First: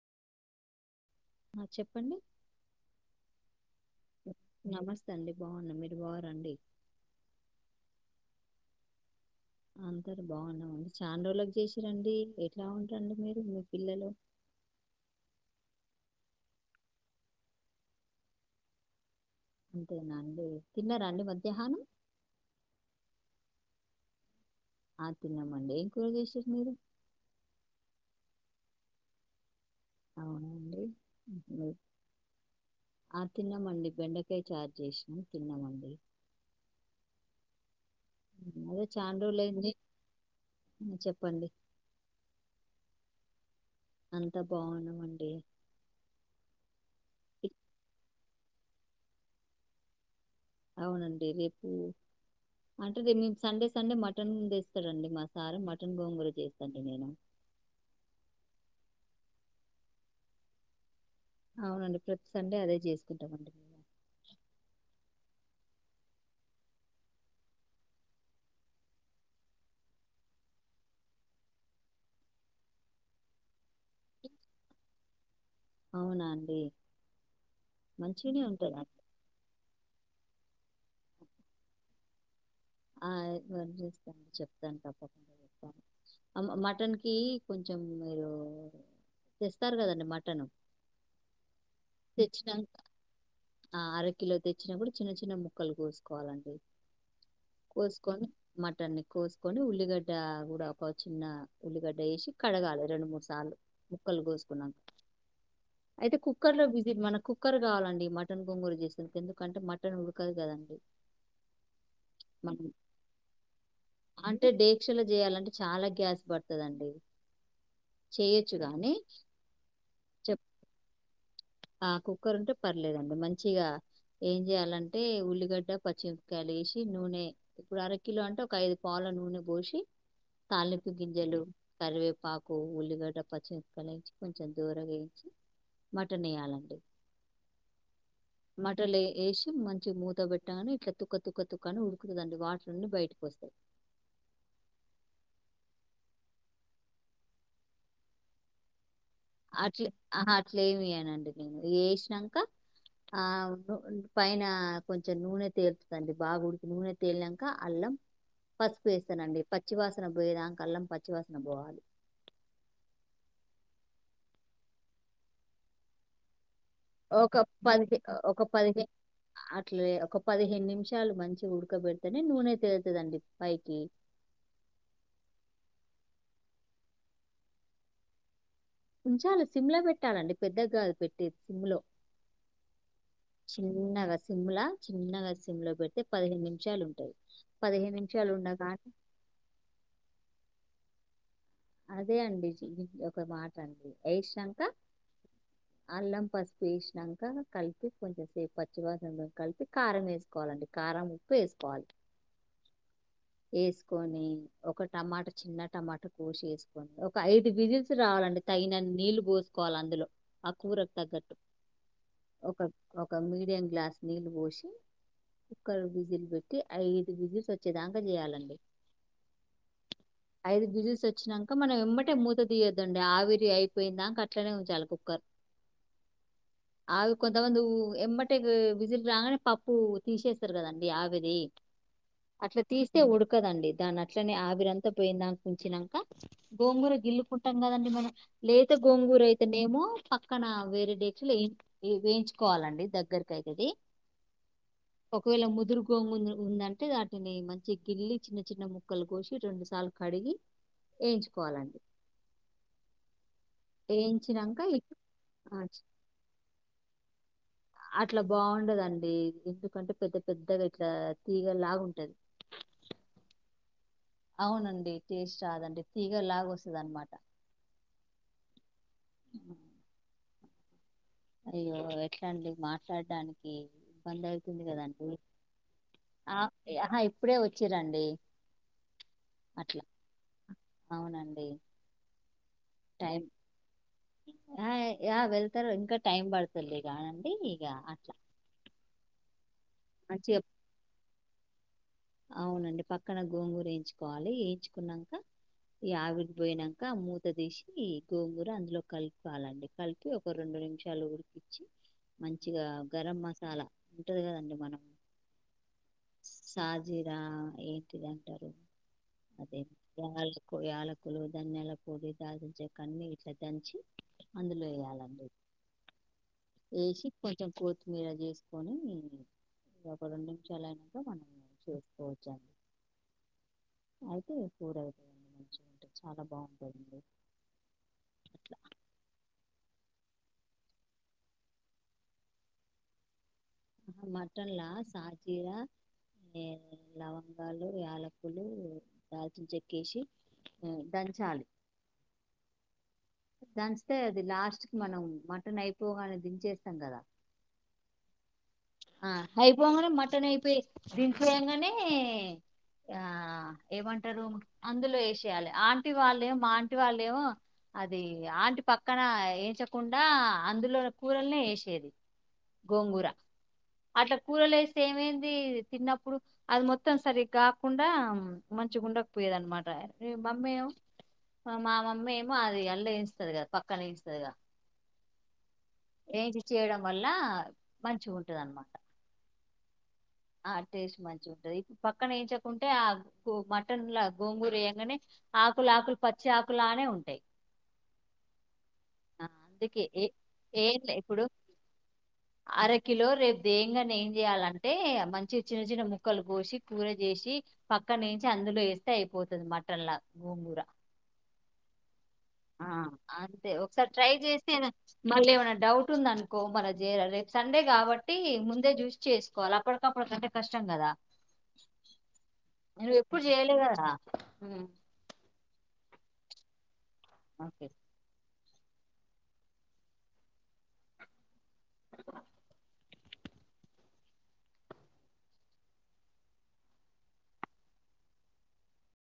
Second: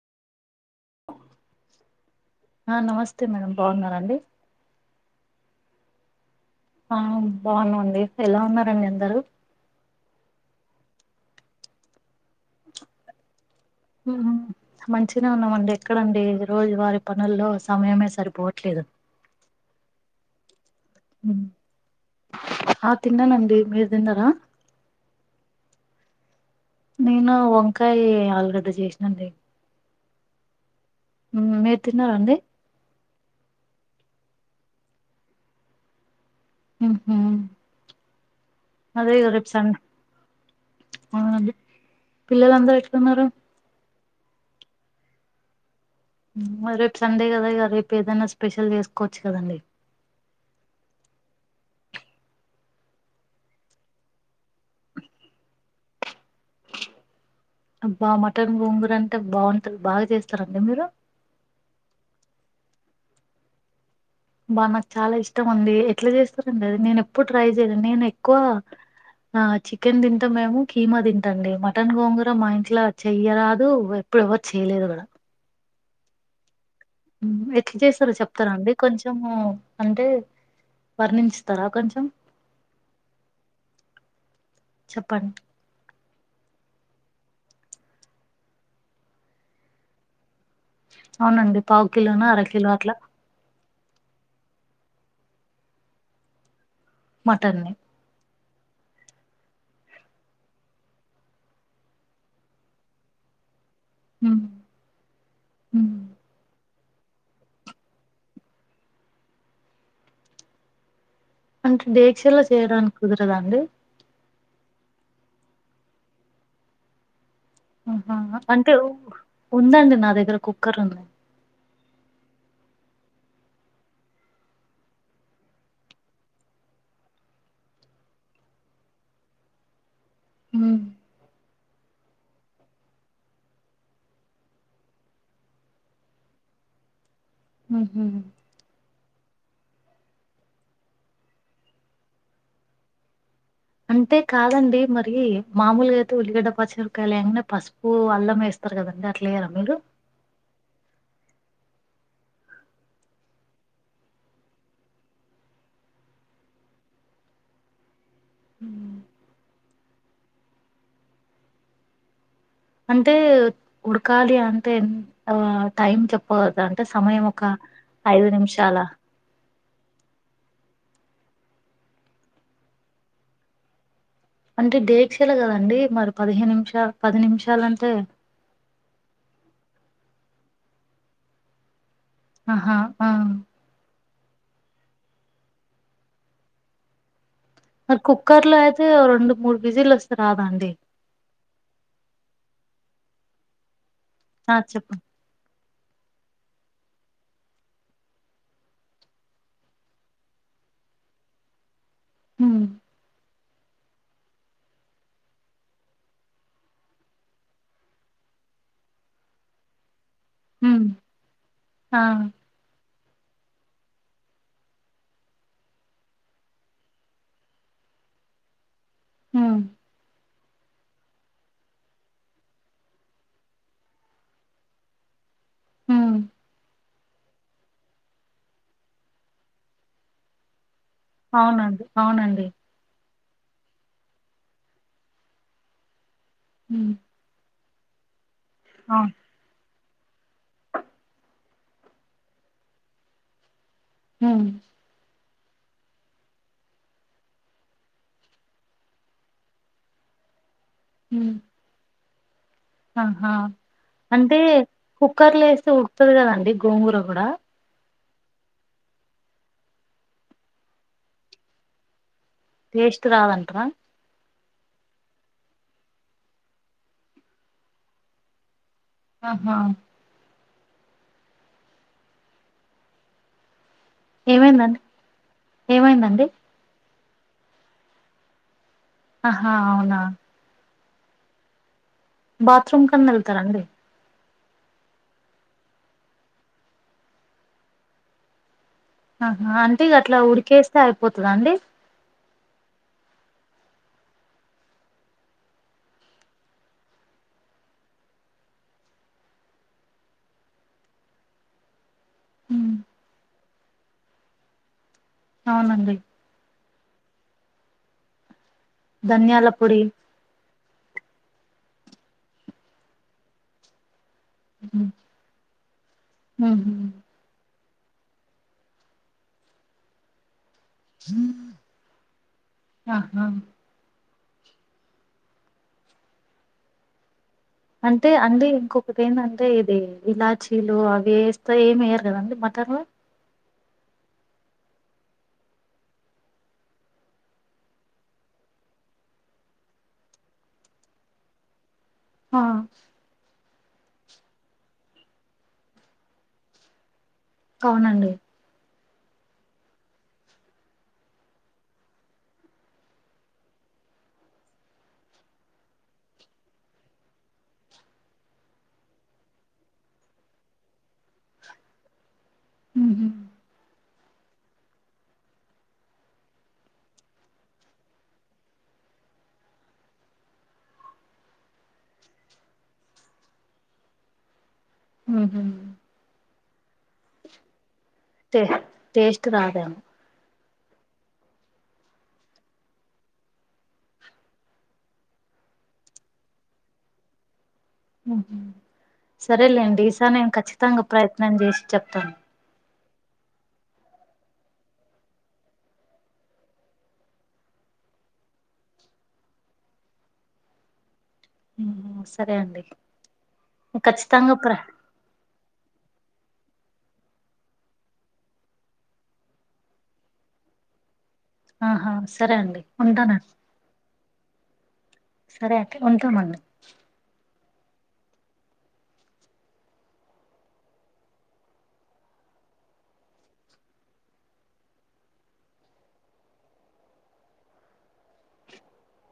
ఆ చెప్పండి ఆ నమస్తే మేడం బాగున్నండి బాగున్నాయి మీరు బాగు రండి ఆ వు నుబాగునువండి ఎలా ఉన్నారండి అందరు అంతారు బాగున్నామండి చాండోళ్ళకి చేసిరండి ఎట్లా ఉంటండి మీరు పిల్లలు మంచిన ఉన్నామండి ఎక్కడంండి రోజు వారి పనుల్లో సమయమే సరిపోవట్లేదు అంతేనాండి ఆ తిన్నానండి మీరు తిన్నారా ఆ తన్నమ్మంటం కూరగేశ్వర మిరు ఎంత చేసినండి అవునండి ఉమ్ మీరు తిన్నారండి ఆ తన్నమడి బెండకాయ చార్ చేసినా తిన్నామండి [unintelligible] అదే చానా ఇగ రేపు రోజులైంది. సండే ఉమ్, చెప్పండి అవునండి పిల్లలందరూ ఎట్లన్నారు? అంతా బాగున్నామండి ఉమ్ రేపు సండే కదా ఇ- ఇగ రేపు ఏదన్నా స్పెషల్ చేసుకోవచ్చు కదండి. అవునండి రేపు అంటే రేప్ మేము సండే సండే మటన్ తెస్తదండి మా సారు, మటన్ గోంగూర చేస్తాండి నేను. అబ్బా మటన్ గొంగుర అంటే బాగుంటది, బాగా చేస్తారండి మీరు? అవునండి ప్రతి సండే అదే చేసుకుంటామండి మేము. బా నాకు చాలా ఇష్టం అండి, ఎట్ల చేస్తారండి అది నేను ఎప్పుడు ట్రై చేయలే, నేను ఎక్కువ ఆ చికెన్ తింటాం మేము కీమా తింటండి, మటన్ గోంగూర మా ఇంట్లో చెయ్యరాదు ప్పుడు ఎవరు చేయలేదు కూడా. అవునా అండి. ఉమ్ ఎట్ల చేస్తరో మంచిగనే చెప్తారాండి ఉంటదండి. కొంచము. అంటే వర్ణించుతరా కొంచం ఆ రేపు చేస్తాను, చెప్తాను తప్పకుండా చెప్పండి చెబుతాను అమ్మ మటన్ కి కొంచెం మీరు తెస్తారు కదండి మటను. అవునండి పావు కిలోనో, అర తెచ్చినాక కిలో అట్లా ఆ అర కలో తెచ్చినా కూడా చిన్న చిన్న ముక్కలు కోసుకోవాలండి, మటన్ని కోసుకొని మటన్ని కోసుకొని, ఉల్లిగడ్డ గుడ ఒక చిన్న ఉల్లిగడ్డ ఈసి కడగాలె, రెండు మూడు సార్లు ముక్కలు మ్, కోసుకునం, మ్. అయితే కుక్కర్ లో వి ది మన కుక్కర్ కావాలండి, మటన్ కొంగూర చేసే ఎందుకంటే మటన్ ఉడకదు కదండి అంటే దీక్షలో చేయడానికి కుదరదా అండి? అంటే డీక్షలు చేయాలంటే చాలా గ్యాస్ పడుతదండి అహహ అంటే ఉ ఉందండి నా దగ్గర చెప్ కుక్కర్ ఉంది. ఆ కుక్కర్ ఉంటే పర్లేదండి, మంచిగా ఏం చేయాలంటే ఉల్లిగడ్డ, పచ్చిమి కాయలు ఏసి నూనె ఇప్పుడు అర కిలో అంటే ఒక ఐదు పావల నూనె పోసి మ్, తాలింపు గింజలు, కరివేపా కు ఉల్లిగడ్డ పచ్చిమిరపకాయలు ఏయించుకొని కొంచెం దోరగా వేయించి మటన్ వేయాలండి. మ్హూ. మటలే ఏష్ మంచిగ మూత పెట్టగానే ఇట్లా తుక్క తుక్క తుక్కని ఉడుకుతదండి వాటర్ అన్ని బయటకు వస్తాయి. అంటే కాదండి మరి మామూలుగా అయితే ఉల్లిగడ్డ పచ్చిరకాయలు లేనా, పసుపు అల్లం వేస్ రుకదండి ఆ అట్లే ఆహ అట్లే ఏమేయనండి నేను ఏసినంక ఆ పైన కొంచెం నూనె తేలుతదండి, బాగుడికి నూనె తేలినంక అల్లం పసుపు ఉమ్. వేస్తానండి, పచ్చివాసన పోయేదాంక, అల్లం పచ్చివాసన పోవాలి. అంటే ఉడకాలి అంటే ఎం ఆ టైం చెప్పవదు దాని అంటె సమయము ఒక పదిహే ఐదు ఒక నిమిషాల పదిహే అట్లే ఒక పదిహేను నిమిషాలు మంచిగ ఉడకబెడితేనే నూనె తేలుతదండి పైకి అంటే దేక్షల కదండి మరి పదిహేను నిమిషాలు, పది నిమిషాలంటే ఉంచాలి సిమ్ లో పెట్టాలండి, పెద్దగాదు పెట్టేది సిమ్ లో ఆహా ఆ సిమ్లా చిన్నగా సిమ్ లో పెడితే, పదిహేను నిమిషాలు ఉంటాయ్. మరి కుక్కర్ లో అయితే రెండు మూడు విజిల్ వస్తది రాదాండి. అదే అండి ఒక మాట అండి, ఆ ఏశినంక చెప్పండి అల్లం పసుపు ఎసినంక కలిపి కొంచెం సేపు పచ్చివాసన కల్పి కారం వేసుకోవాలండి కారం ఉప్పు ఎస్కోవాలి హ్మ్ ఎసుకొని ఒక టమాట చిన్న టమాట కోసి ఎసుకోండి ఒక ఐదు విజిల్స్ రావాలండి తగినన్ని నీళ్లు పోసుకోవాలి అందులో ఆ హ్మ్ కూరకు తగ్గట్టు ఆ ఒక ఒక మీడియం గ్లాస్ నీళ్ళు పోసి కుక్కరు విజిల్ పెట్టి ఐదు విజిల్స్ వచ్చేదాకా జేయాలండి ఆ ఐదు విజిల్స్ వచ్చినంక మనం వెమ్మటే మూత తీయద్దండి ఆవిరి అయిపోయిన్ దాక అట్లనే ఉంచాలి కుక్కర్ హ్మ్ ఆవి కొంతమంది ఎమ్మటే విజిల్ రాగానే పప్పు తీసేస్తారు కదా ఆవిరి అవునండి అవునండి అట్లా తీస్తే ఉడు కదండి దాని అట్లనే ఆవిరంతా పోయిన్దాంక ఉంచినంక హ్మ్ గోంగూర గిల్లుకుంటా కదండి మనం లేత అవును గోంగూర అయితేనేేమో పక్కన వేరే డేక్షలు ఎ వేయించుకోవాలండి దగ్గరకైతది హ్మ్ ఒకవేళ ముదురు గోముద్రు ఉందంటే వాటిని మంచి గిల్లి చిన్న చిన్న ముక్కలు కోసి రెండు సార్లు క కడిగి హ్మ్ ఎయించుకోవాలండి ఆహా అంటే వేయించినాక ఈ- కుక్కర్లో ఆ, వేస్తే ఉకుతది కదండి గోంగూర కూడా అట్లా బావుండదండి ఎందుకంటే పెద్ద పెద్దగా ఇట్లా తీగ లాగా ఉంటది టేస్ట్ రాదంట అవునండి టేస్ట్ రాదండి తీగలాగ వస్తది అన్నమాట ఆహా అయ్యో ఎట్లాండి మాట్లాడ్డానికి ఇబ్బంది అయితుంది ఏమైందండి కదండి ఏమైందండి ఆ అహా ఇప్పుడే వచ్చిరండి ఆహా అట్లా అవునా అవునండి బాత్రూమ్ కన్నా టైం ఎళ్తారండి ఆ ఆ వెళ్తారు ఇంకా టైం పడుతుల్లె గానండి ఇగ అట్లా ఆహా అంటే ఇగ అట్లా మంచిగా ఉడికేస్తే అయిపోతద అండి అవునండి పక్కన గోంగూర ఎయించుకోవాలి ఎయించుకున్నాక ఈ ఆవిరి పోయినంక మూత తీసి గోంగూర అందులో కల్పాలండి కలిపి ఒక రెండు నిమిషాలు ఉడికించి మంచిగా ఉమ్, గరం మసాలా ఉంటది కదండి మనం అవునండి జీరా ఏంటిది అంటారు ధనియాల అదే పొడి యాలకు యాలకులు దన్యాల పోడి దాల్చిన చెక్క అన్ని ఇట్లా దంచి అందులో ఉహు. ఎయాలండి ఎసి కొంచెం కోత్ మీర చేసుకొని ఒక రెండు నిమిషాలు అయినంక మనము దింపుకొచ్చండి ఆహా అయితే కూర అయిపోయింది మంచిగ ఉంటది చాలా బావుంటుంది అంటే అండి ఇంకొకటి ఏందంటే ది ఇలాచీలు అవి ఎస్తా ఏమి ఎయ్యరు కదండి మటన్లో మటన్ల సాజిరా ఎ లవంగాలు యాలకులు దల్చినాచెక్కేసి హ్మ్ దంచాలి ఆ దంచితే అది లాస్ట్ కి మనం మటన్ అయిపోగానే దించేస్తాం కదా అవునండి ఆ అయిపోగాంనే మటన్ అయిపోయి దింపి ఏయాంగానే ఆ ఏమంటారు అందులో ఏసేయాలి ఆంటి వాళ్ళేమో మా ఆంటి వాళ్ళేమో అది ఆంటి పక్కన ఎంచకుండా అందులో కూరల్నే ఎషెది ఉనా అట్లా కూరలు ఎస్తే ఏమైంది తిన్నప్పుడు అది మొత్తం సరిగ్కా కాకుండా మంచి మంచిగా ఉండక పోయేది అనమాట అరే మమ్మీ ఏమో మా మమ్మీ ఏమో అది అల్ళ ఎంచుతాది కదా పక్కన ఎంచుతాది గా [inaudible] ఏంచి చేయడం వల్ల మంచిగా ఉంటది అనమాట కూరకా ఆ టేస్ట్ మంచిగా ఉంటది ఇప్పుడు పక్కన ఎంచుకుంటే ఆ మటన్ లో గోంగూర ఏయ్యంగానే ఆకుల ఆకులు పచ్చి ఆకులానే ఉంటాయి ఆ సరేలేండి అందుకే ఏ ఈసారి నేను ఏం ఖచ్చితంగా ప్రయత్నం చేసి చెప్తాను కిలో రేపు దేయంగానే ఏం చేయాలంటే మంచిగా చిన్న చిన్న ముక్కలు కోసి కూర చేసి ప పక్కన ఎంచి అందులో వేస్తే అయిపోతాది మటన్లా గోంగూర నోస్ ఆ అంతే ఒకసారి ట్రై చేస్తే ప్ర ఎదన మళ్ళీ ఏమైన డౌట్ ఉందనుకో మన రేపు సండే కాబట్టి ముందే జూసి చేసుకోవాల్ల అప్పటికప్పటికి అంటే కష్టం కదా ఆహా సరే అండి ఉండన హ్మ్ సరే అయితే ఉంటామళ్ళ ఓకే